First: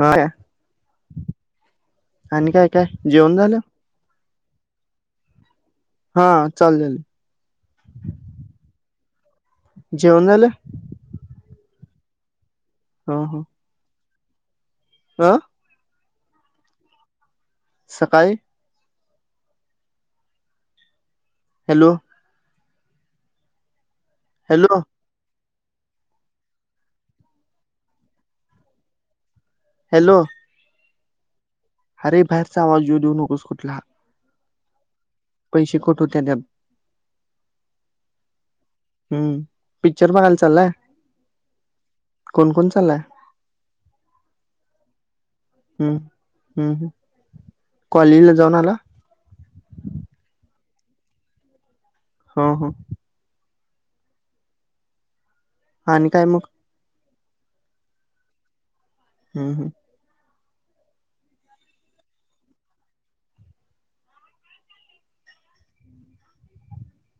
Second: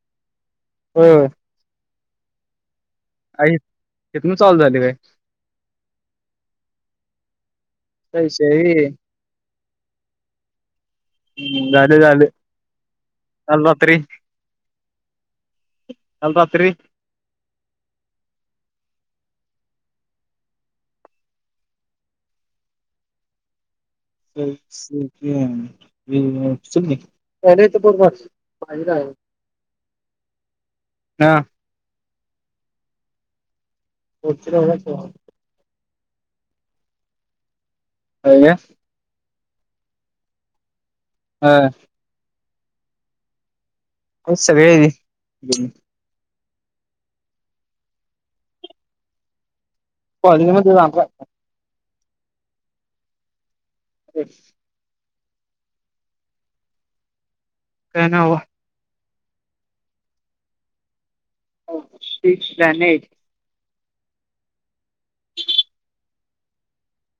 हा हो आणि काय काय जेवण आई झालं तिथून चालू झाले काय हा चाल ल अश ह जेवणाल झाले झाले हो हो अल्त हह अल पात्री सकाळी हॅलो तर हॅलो ब बा आहे हॅलो हा अरे बाहेरचा आवाज येऊ देऊ नकोस कुठला होवच पैसे कठ होते त्या काे हम्म पिक्चर बघायला चाललाय हां कोण कोण चाललाय अ सग हम्म कॉलेजला जाऊन आला हो म्ह हो हो ह हा आणि काय मग काय ना हो हम हम हो ठीक जा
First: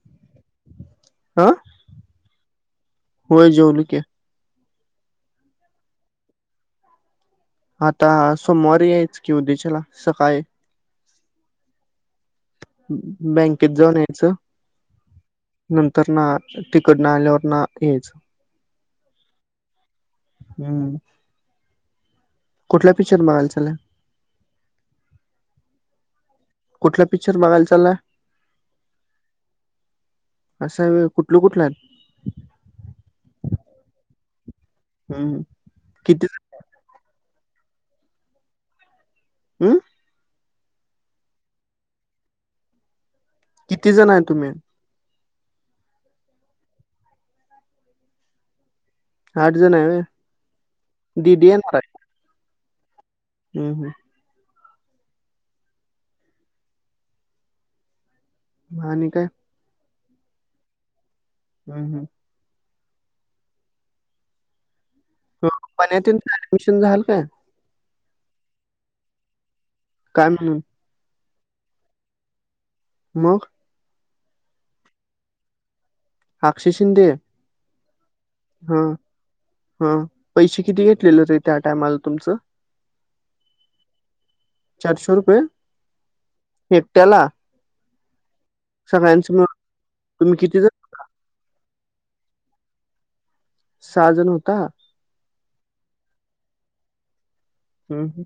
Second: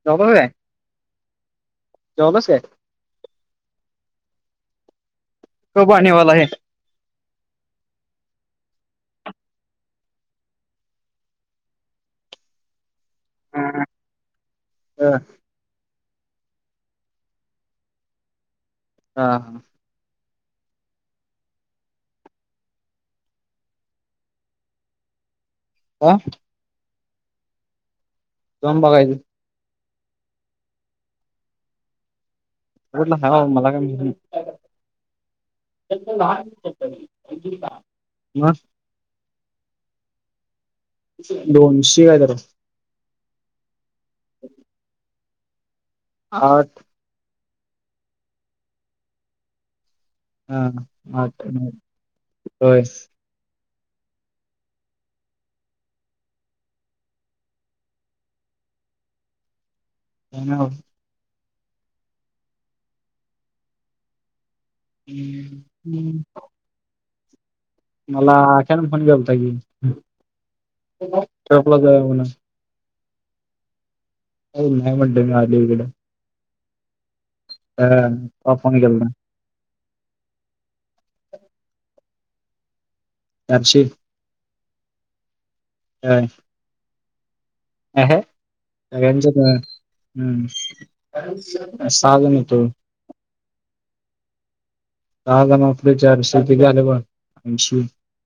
ज काय हा जॉब अस होय जावलुक कब आनेवाला ह आता सोमवारी याच की उद्याच्याला सकाळी बँकेत हा जाऊन यायचं नंतर ना तिकडन आल्यावर ना यायचं हा हा हम्म कुठला पिक्चर बघायंला का कुठला पिक्चर बघाय चालय जम बघायचं असं कुठल कुठलं ा मला का हं. किती [unintelligible] मग हम्म दोनशी काय तर किती जण आहे तुम्ही? आ आठ जण आहे होय हा हम्म मा आणि काय? हा हम्म हम्म हम्म, पण्यातेनच ऍडमिशन झालं काय? मला अख्यान फोन केल होता की? काय म्हणून ठपला जाऊ या म्हणून मग हो नाही म्हणते मी आली इकडं अक्षी शिंदे [unintelligible] हा केलता हा पैसे किती घेतलेले र त्या टायमाला तुमचं चारशे चारशे रुपये होय एकट्याला सगळ्यांचं हम्म मिळून? तुम्ही किती जण? सहा जण येतो सहा जण होता सहा जण आपले चारशे काती झालं बघ हम हम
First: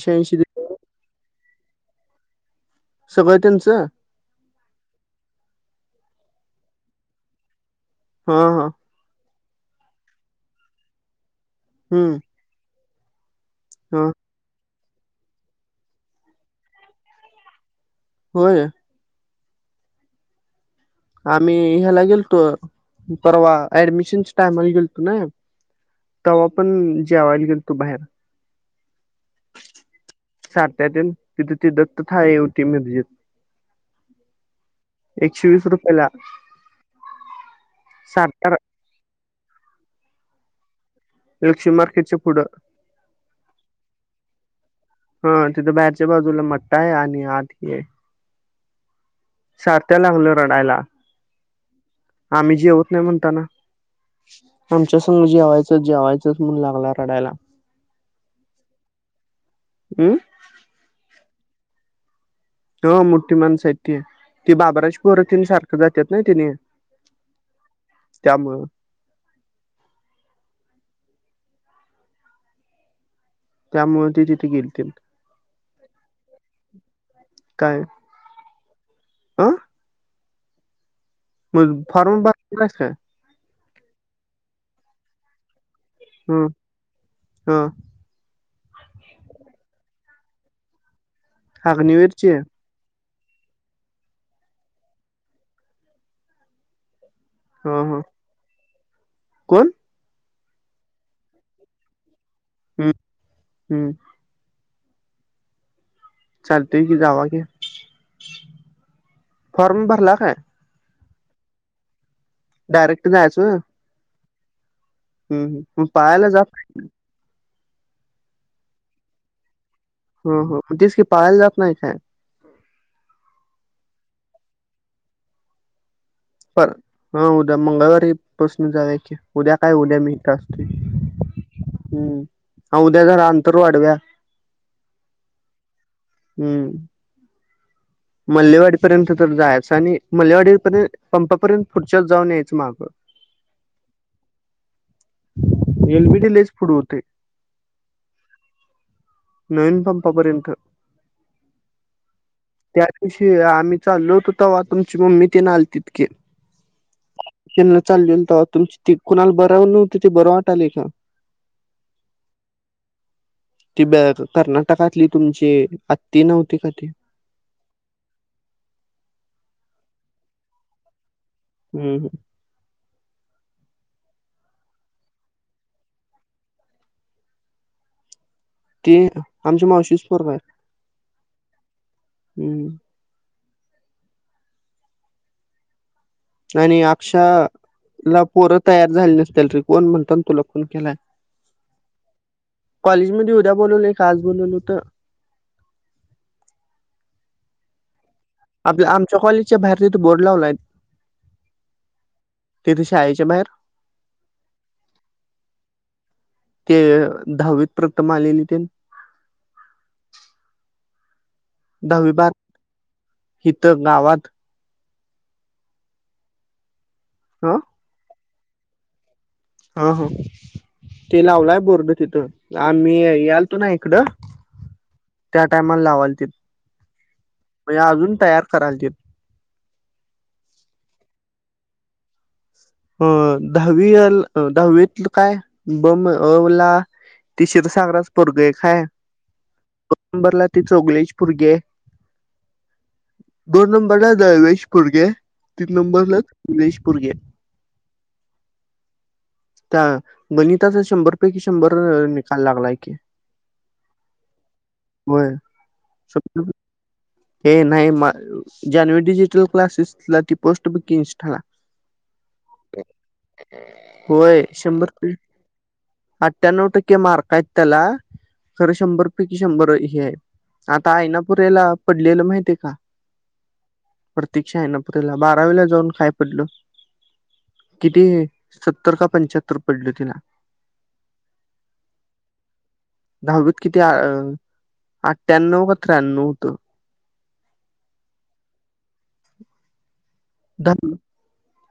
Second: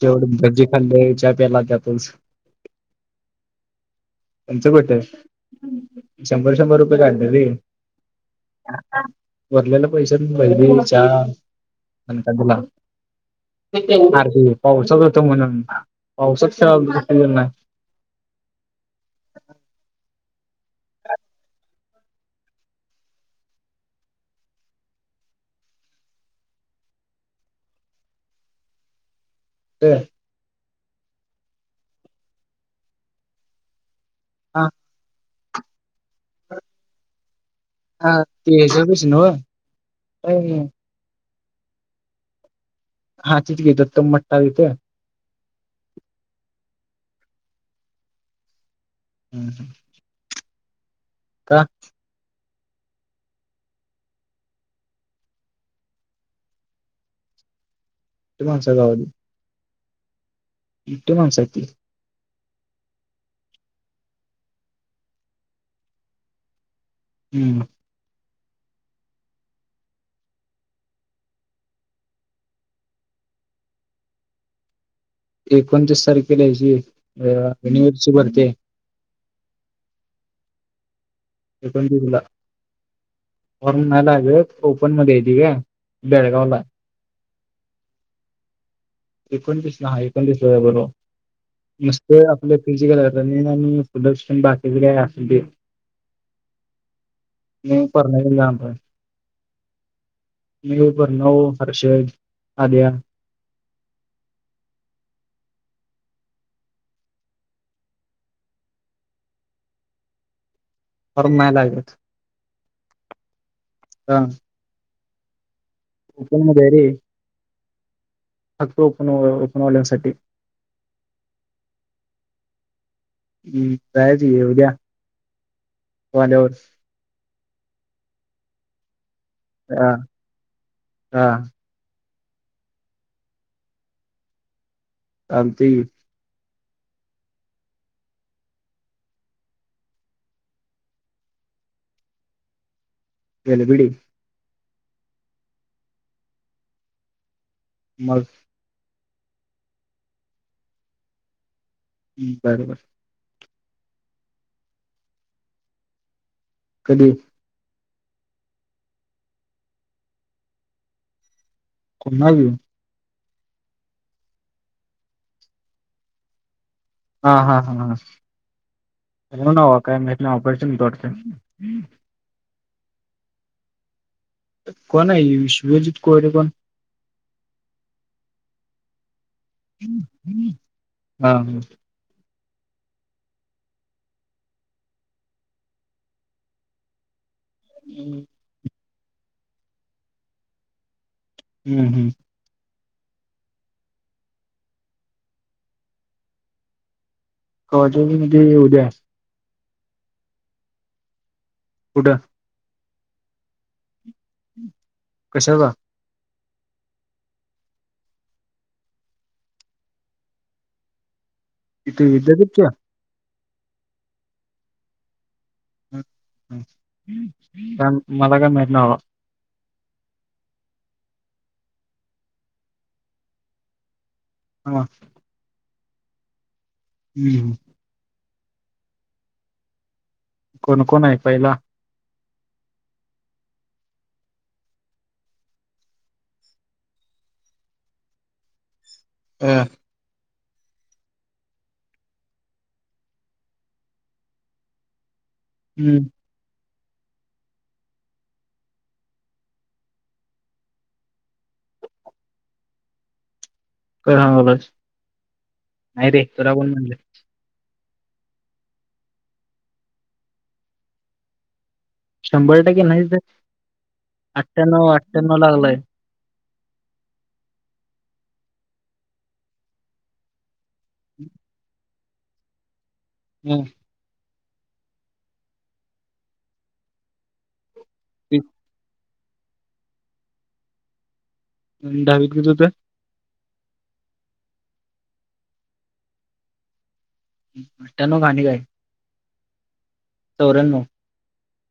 तेवढं भजी खाली चहा पेला त्याच सगळतेच त्यांचं कुठे शंभर शंभर रुपये काढलं र हा हा भरलेले पैसे भजी चहा हं, तुला हां. अख पावसात होतो म्हणून पावसातच खना होय आम्ही ह्याला गेलतो परवा ऍडमिशनच्या टाइमला गेलतो ना तेव्हा पण जेवायाला गेलो तो बाहेर ते सात्या ते तिथं ति दत्त थाळी होती मिरजेत हा एकशे वीस रुपये ला हा ते ह्याच्यापाशी नाव लक्ष्मी मार्केटच्या पुढं हाचच घेत दत्ता मट्टा आहे तिथे हा तिथं बाहेरच्या बाजूला मट्टा आहे आणि आत आहे. सारथ्या लागलो रडायला का? आम्ही जेवत नाही म्हणताना आमच्या संघ जेवायचंच जेवायचंच म्हणून लागला रडायला ते माणसागावली हम्म, इट माणसा, हा मोठी माणसाह ती बाबराज पोरात सारखं जातात ना तिने हम्म, त्यामुळं, त्यामुळे ते तिथे गेतील एकोणतीस तारखेला्यायची काय युनिव्हर्सिटी भरती. अ मग पण त तुला फॉर्म भरलास काय [inaudible] फर् म्हणाला व ओपन मध्ये य त का. हम्, हा. एकोणतीसला एकोणतीस व बरोब नुसते अग्निवीरची आपले कल आणि फुट बाकीचे काय अस ते. [inaudible] हा मी हा परण जा. कोण? मी बणऊ हर्ष. हम्म-हम्म. चालतय कि जावा की [inaudible] फॉर्म भरला काय? र् मयलागात. डायरेक्ट जायचं वय हा. हम् मग पाहाला ओपन जात हक्तपन ओपनवाल्यांसाठी. हो हो तस की पाळायला जात नाही काय? हम् काय त येवद्या. पर हा उद्या मंगळवारी बसून जावे की उद्या काय हा उद्या मी तर असते हा हम्म उद्या जरा अंतर वाढव्या, चालते की. हम्म, मल्लेवाडीपर्यंत तर जायचं आणि मल्लेवाडीपर्यंत. पंपापर्यंत पुढच्यात जाऊन यायचं मागं. एल बडी. एलबीडी लेच पुढे होते. मग, नवीन पंपायर्यंत ह् बरोबर, त्या आम्ही चालो होतो तेव्हा तुमची मम्मी ते ना आल ते तके. [unintelligible] त्यांना चाललेल तवा तुमची ती कुणाला बराव नव्हती ते बरं वाटालेय का? कोणावी ती ब कर्नाटकातली तुमची आत्ती नव्हती का ती? हा हा हा हा [inaudible] न वा काय [unintelligible] हम् ह कोण आये विश्वजित कोरे कोण? ते आमच्या मावशीस परव आये, हा हा. हम्म आणि अक्षा ला हम्म पोर तयार झाले नसतील रिकवण म्हणता ना तुला खून केलाय हम्म हम् कॉलेजमध्येध उद्या बोलवललय का आज बोलवल होत? [unintelligible] उद्या च्या कॉलेजच्या भहेर तीत बोर्ड लावलाय कुठ? तेथ शाये च्या बाएर कशाचा? ते दहावीत प्रथम आलेली ते. तिथे दहावीबार विद्यापीठच्या हीत गावात ह मला काय माहीत नाही बाबा. हा हा ते लावलंय बोर्ड तिथं आम्ही याल तो ना इकडं ह त्या टाइमला लावाल ते. हम् म्हणजे अजून तयार करायलचे. कोणकोण आहे पहिला? अ दहावी अ दहावीतल काय बम अ ला ति शिरसागरास पोरग एक हाय. हां दो नंबरला ते चोगलेची पोरगीये. दोन नंबरला दळवी चे पोरगी आहे तीन हम्म नंबरला [unintelligible] पोरगी आहे त्या गणिताच शंभर पैकी शंभर निकाल लागलाय की. [unintelligible] होय नाही रे तुला कोण म्हणल? हे नाही म ज्यान डिजिटल क्लासेसला ती पोस्ट बकी इंस्टाला. शंभर टक्के नाही तर अठ्ठ्याण्णव अठ्ठ्याण्णव लागलाय. अठ्ठ्याणव टक्के मारकये त्याला. खर शंभरपैकी शंभर हे ये आता आईनापूरेला. पडलेल माहिते का? हम्म प्रतीक्षा आहे ना पुरेला बारावीला जाऊन काय पडल? किती ते- सत्तर का पंचाहत्तर पडल तिला. दहावीत किती होत? दहावीत किती अ अट्याण्णव का त्र्याण्णव होत. त्यान गाणी गाय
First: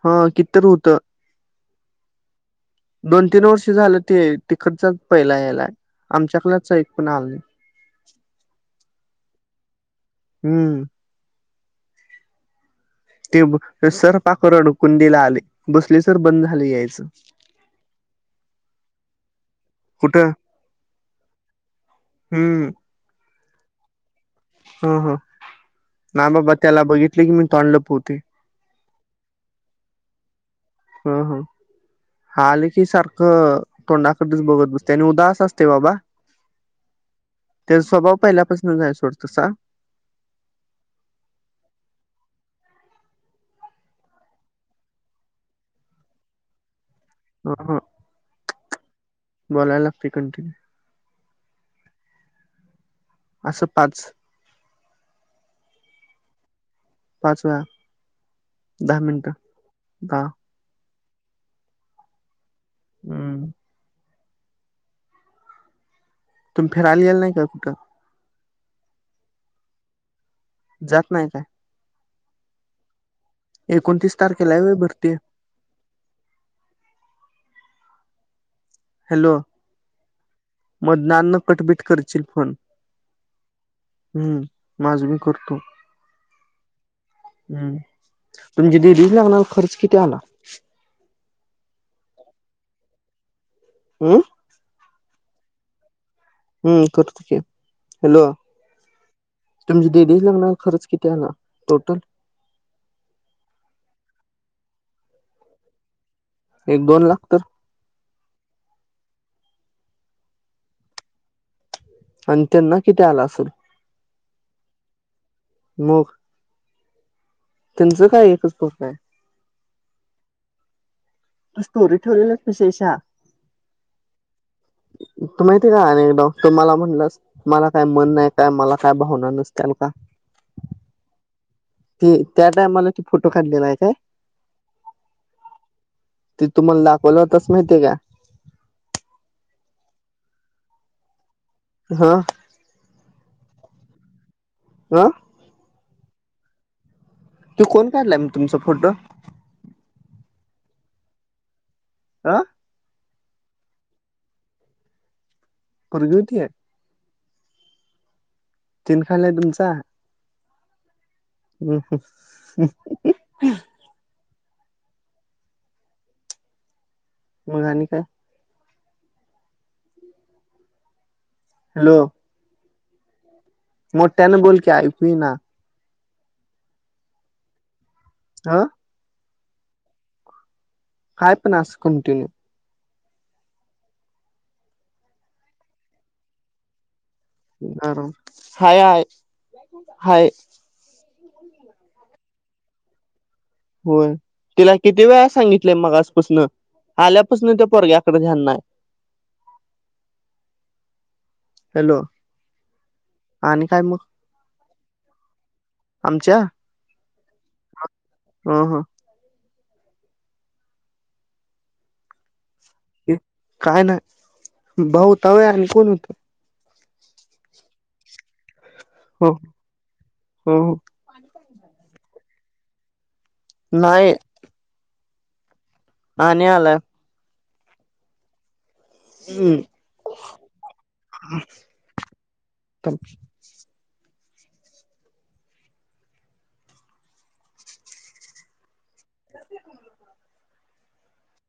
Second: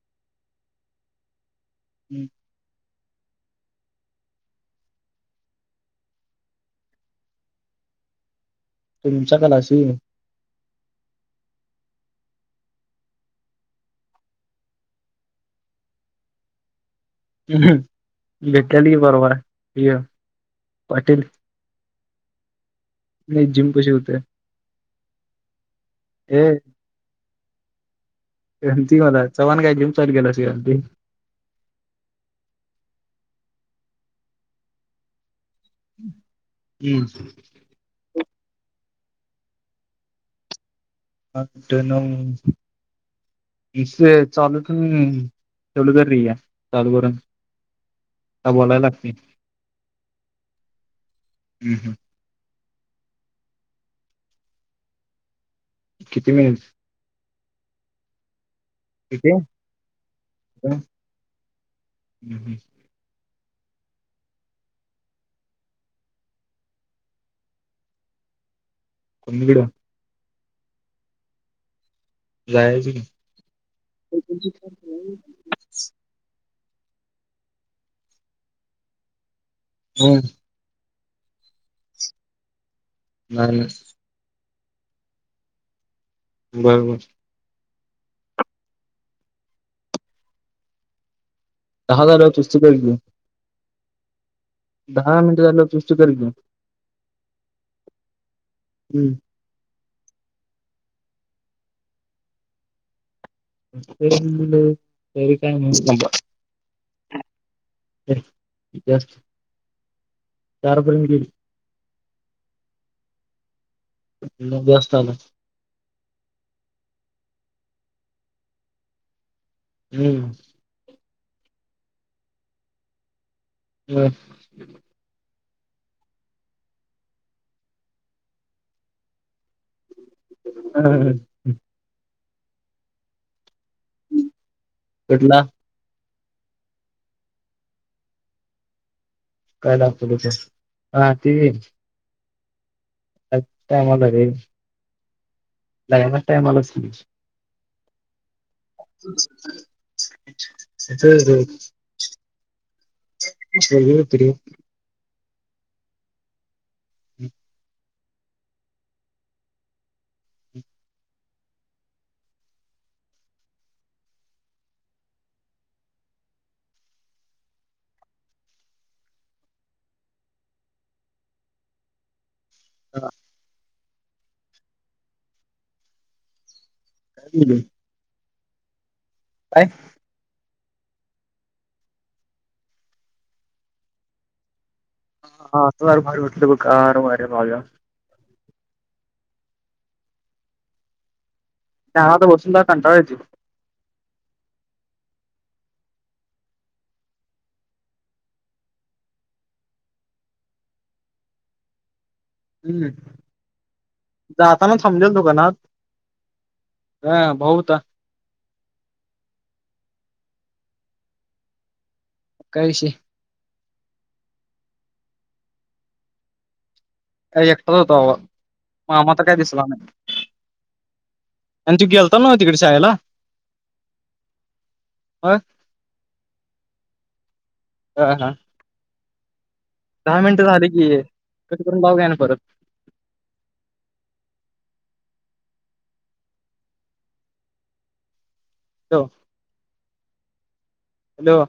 हा कितर होत? हम्म. दोन तीन वर्ष झाल ते तिकडचा पहिला यायला आमच्याकडेच एक पण आल नाही. त तुमच्या कलाशी हम्म ते सर पाख रडकूनडीला आले बसले सर बंद झाली यायच ह भेटल गी बरोबर य कुठं पाटिल हम्म नाही जिम कशी होते. ह ह ना बाबा ए त्याला बघितले की मी तोंड लपवते. श्रंती मला चव्हाण काय जिम चाल गेला श्रंती. ह ह आले की सारखं तोंडाकडेच बघत बसते आणि उदास असत. हुं त्याचा स्वभाव पहिल्यापासून जाय सोडत तसा. ह द ना इ चालूून ठलू कर र आहे चालू करून. ह हा बोलायला लागते. बोलायला लागते कंटिन्यू. हम्म हम् असं पाच किती मिनिटं. पाच वाज दहा मिनट दहा ह् ह हम तुम फिरआलीलेल नाही का कुठ? [inaudible] जात नाइ काय? जायच एकोणतीस तारखेला व भरती हॅलो हम् मदनांना कटबीट करशील फोन बर हम्म माझ मी करतो बरोबर हम्म तुमची दिलीच लागणार खर्च किती आला दहा हजार पुस्तक हम दहा मिनिट झालं तुष्ट कर घ हम्म कट हॅलो हम्म तुमची ददीच लग्णार खरंच किती आहे ना टोटल काय न एक दोन लाख तर जास्त चारपर्यंत गेली आणि त्यांना किती आला असेल न जा असताना मग त्यांचं काय एकच फक आहे हम्म तू स्टोरी ठेवलेलच तशेशा हम् तू माहिती आहे का अ एकदा तुम्हाला म्हणलंस मला काय मन नाही काय मला काय भावना नसतेल का हम ह ते त्या टायमाला त फोटो काढलेला आहे का केटला ते तुम्हाला दाखवलंताच माहितीय का काय लागत त हा ते हा अच टायमलला रे हा नाहीना टायमलाच नाही तू कोण कायला तुमचा फोटो हम् हम् आ स प्ररी पुग होती आहे हम् तिन खाला तुमचा हो मघाणी काय हॅलो ह मोठ्याने बोलकी ऐकू ना ह हा काय? काय पण अस कंटिन्यू? हा वाट [inaudible] ह हायय हाय त्याना तर बसून कंटाळा येतो. होय तिला किती वेळा सांगितलंय मग आजपासून आल्यापासून त्या पोरग्या कडे ध्यान नाय. हॅलो हम्म आणि काय मग जाताना समजेल दुकानात आमच्या हा भाऊ होता हा हा काय विषय काय नाही भाऊ होता आणि कोण होतं. एकटाच होतो अ मग आम्हा तर हो काय दिसला नाही. हो आणि त गेलतात ना तिकडे शाळेला नाहीय आ अ नाहीला ह हां हम्म. दहा मिनटं झाले की कसे करून भाऊ घ्या ना परत तम हो हॅलो